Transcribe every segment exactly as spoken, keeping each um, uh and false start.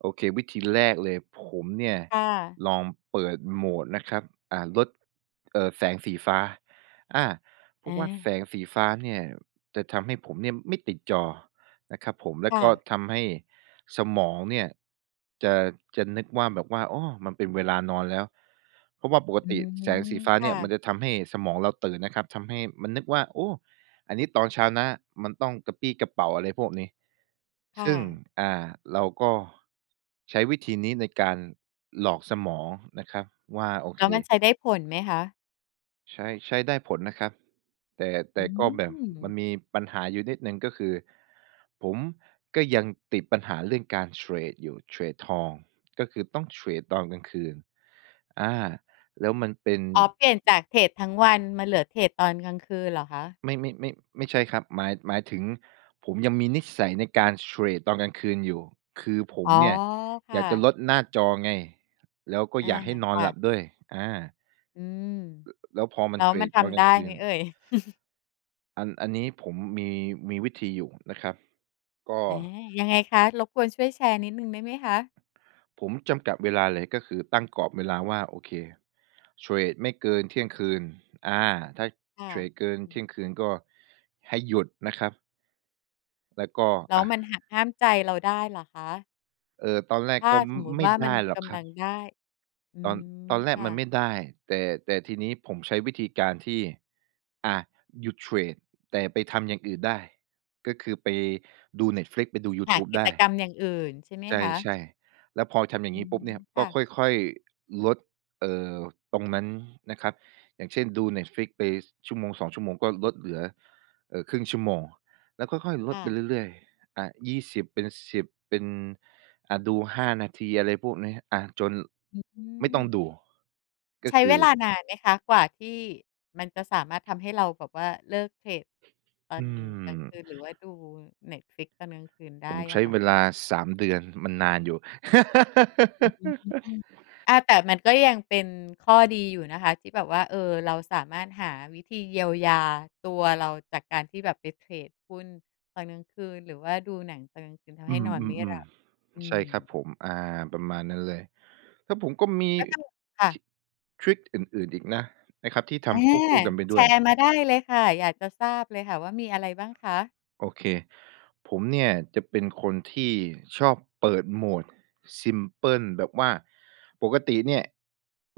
โอเค วิธีแรกเลย ผมเนี่ย ค่ะ ลองเปิดโหมดนะครับ อ่า ลด เอ่อ แสงสีฟ้า อา เพราอะว่าา แสงสีฟ้าเนี่ยจะทำให้ผมเนี่ยไม่ติดจอนะครับผม แล้คว่ก็ะ ทำให้สมองเนี่ยจะ จะนึกว่าแบบว่า อ้อ มันเป็นเวลานอนแล้ว เพราะว่าปกอืติแสงสม ีฟ้าคเนี่่ะ ยมันจะทำให้สมองเราตื่นนะครับ ทำให้มันนึกว่า โอ้ อันนี้ตอนเช้านะ มันต้องกระปรี้กระเปร่า อะไรพวกนี้ ค่ซึ่ง ะ อ่า เราก็ใช้วิธีนี้ในการหลอกสมองนะครับว่า โอแลเ้วมันค ใช้ได้ผลไหมคะ? ใช่ ใช้ได้ผลนะครับ แต่ แอตื่ก็แบบมันม มีปัญหาอยู่นิดหนึ่งก็คือ ผมก็ยังติดปัญหาเรื่องการเทรดอยู่ เทรดทอง ก็คือต้องเทรดตอนกลางคืน อา แล้วมันเป็น อ๋อ เปลี่ยนจากเทรดทั้งวันมาเหลือเทรดตอนกลางคืนเหรอคะ? ไม่ ไม่ ไม่ ไม่ใช่ครับ หมาย หมายถึงผมยังมีนิสัยในการเทรดตอนกลางคืนอยู่ คือผอม๋อ เนี่ยคอ่ยากจะะ ลดหน้าจอไง แล้วก็อา อยากให้นอคน่หลับะ ด้วย อา ล อืม แล้วพอมแัล้นวเทรมันดทเอาำไจด้รไิหมง เอๆ ่ย? อัน อันนี้ผมมี มีวิธีอยู่นะครับ ก็ อา ยังไงคะ รบกวนช่วยแชร์นิดหนึ่งได้ไหมคะ? ผมจำกัดเวลาเลย ก็คือตั้งกรอบเวลาว่า โอเค เทรดไม่เกินเที่ยงคืน อา ถ้าค่เะ ทรดเกินอืเทม ี่ยงคืนก็ให้หยุดนะครับ แล้วก็ แลอ้วา มันหักห้ามใจเราได้เหรอคะ? เอ่อ ตอนแรกถ้าก็ ม สมมตไมิ่ว่าไดมัน้หรอกกคำรัลับ งได้ อืตอน ตม อนแรคก่มันไมะ ่ได้ แต่ แต่ทีนี้ผมใช้วิธีการที่ อา หยุดเทรด แต่ไปทำอย่างอื่นได้ ก็คือไปดู Netflix ไปดูยูหทาูบกิไดจ้ กรรมอย่างอื่น ใช่ไหมใคะ? ช่ ๆ แล้วพอทำอย่าองืงี้ปม ุ๊บเนี่ย คก่็ะ ค่อย ๆ ลด เอ่อ ตรงนั้นนะครับ อย่างเช่นดู Netflix ไปชั่วโมง สอง ชั่วโมงก็ลดเหลือ เอ่อ ครึ่งชั่วโมง แล้วค่อย ๆ ลคด่ไปะ เรื่อย ๆ อา ยี่สิบ เป็น สิบ เป็น อ่า ดู ห้า นาที อะไรพวกนี้ อา จนอืไม่ต้องม ดู กใ็ช้คเืวลาอ นานไหมคะ กว่าที่มันจะสามารถทำให้เราแบบว่าเลิกเทรดตออืนอ กลางคืน หรือว่าดู Netflix ตอนกลางคืนได้ผมใชอ้ะค่ะ? เวลา สาม เดือน มันนานอยู่ อืม อา แต่มันก็ยังเป็นข้อดีอยู่นะคะ ที่แบบว่า เออ เราสามารถหาวิธีเยียวยาตัวเรา จากการที่แบบไปเทรดหุ้นตอนกลางคืน หรือว่าดูหนังตอนกลางคืน ทำอใืห้นอนไม่หลัม บ ๆ อืๆ ใช่ม ครับผม อา ประมาณนั้นเลย แล้วผมก็มี ก็ต้อง ค่ท ะ ทริกอื่น ๆ อีกนะ นะครับที่ทอา ำควบคู่กันไปแด้ชวรย ์มาได้เลยค่ะ อยากจะทราบเลยค่ะว่ามีอะไรบ้างคะ? โอเค ผมเนี่ยจะเป็นคนที่ชอบเปิดโหมด ซิมเพิล แบบว่าปกติเนี่ย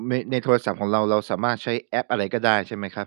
ใน ในโทรศัพท์ของเรา เราสามารถใช้แอปอะไรก็ได้ ใช่ไหมครับ?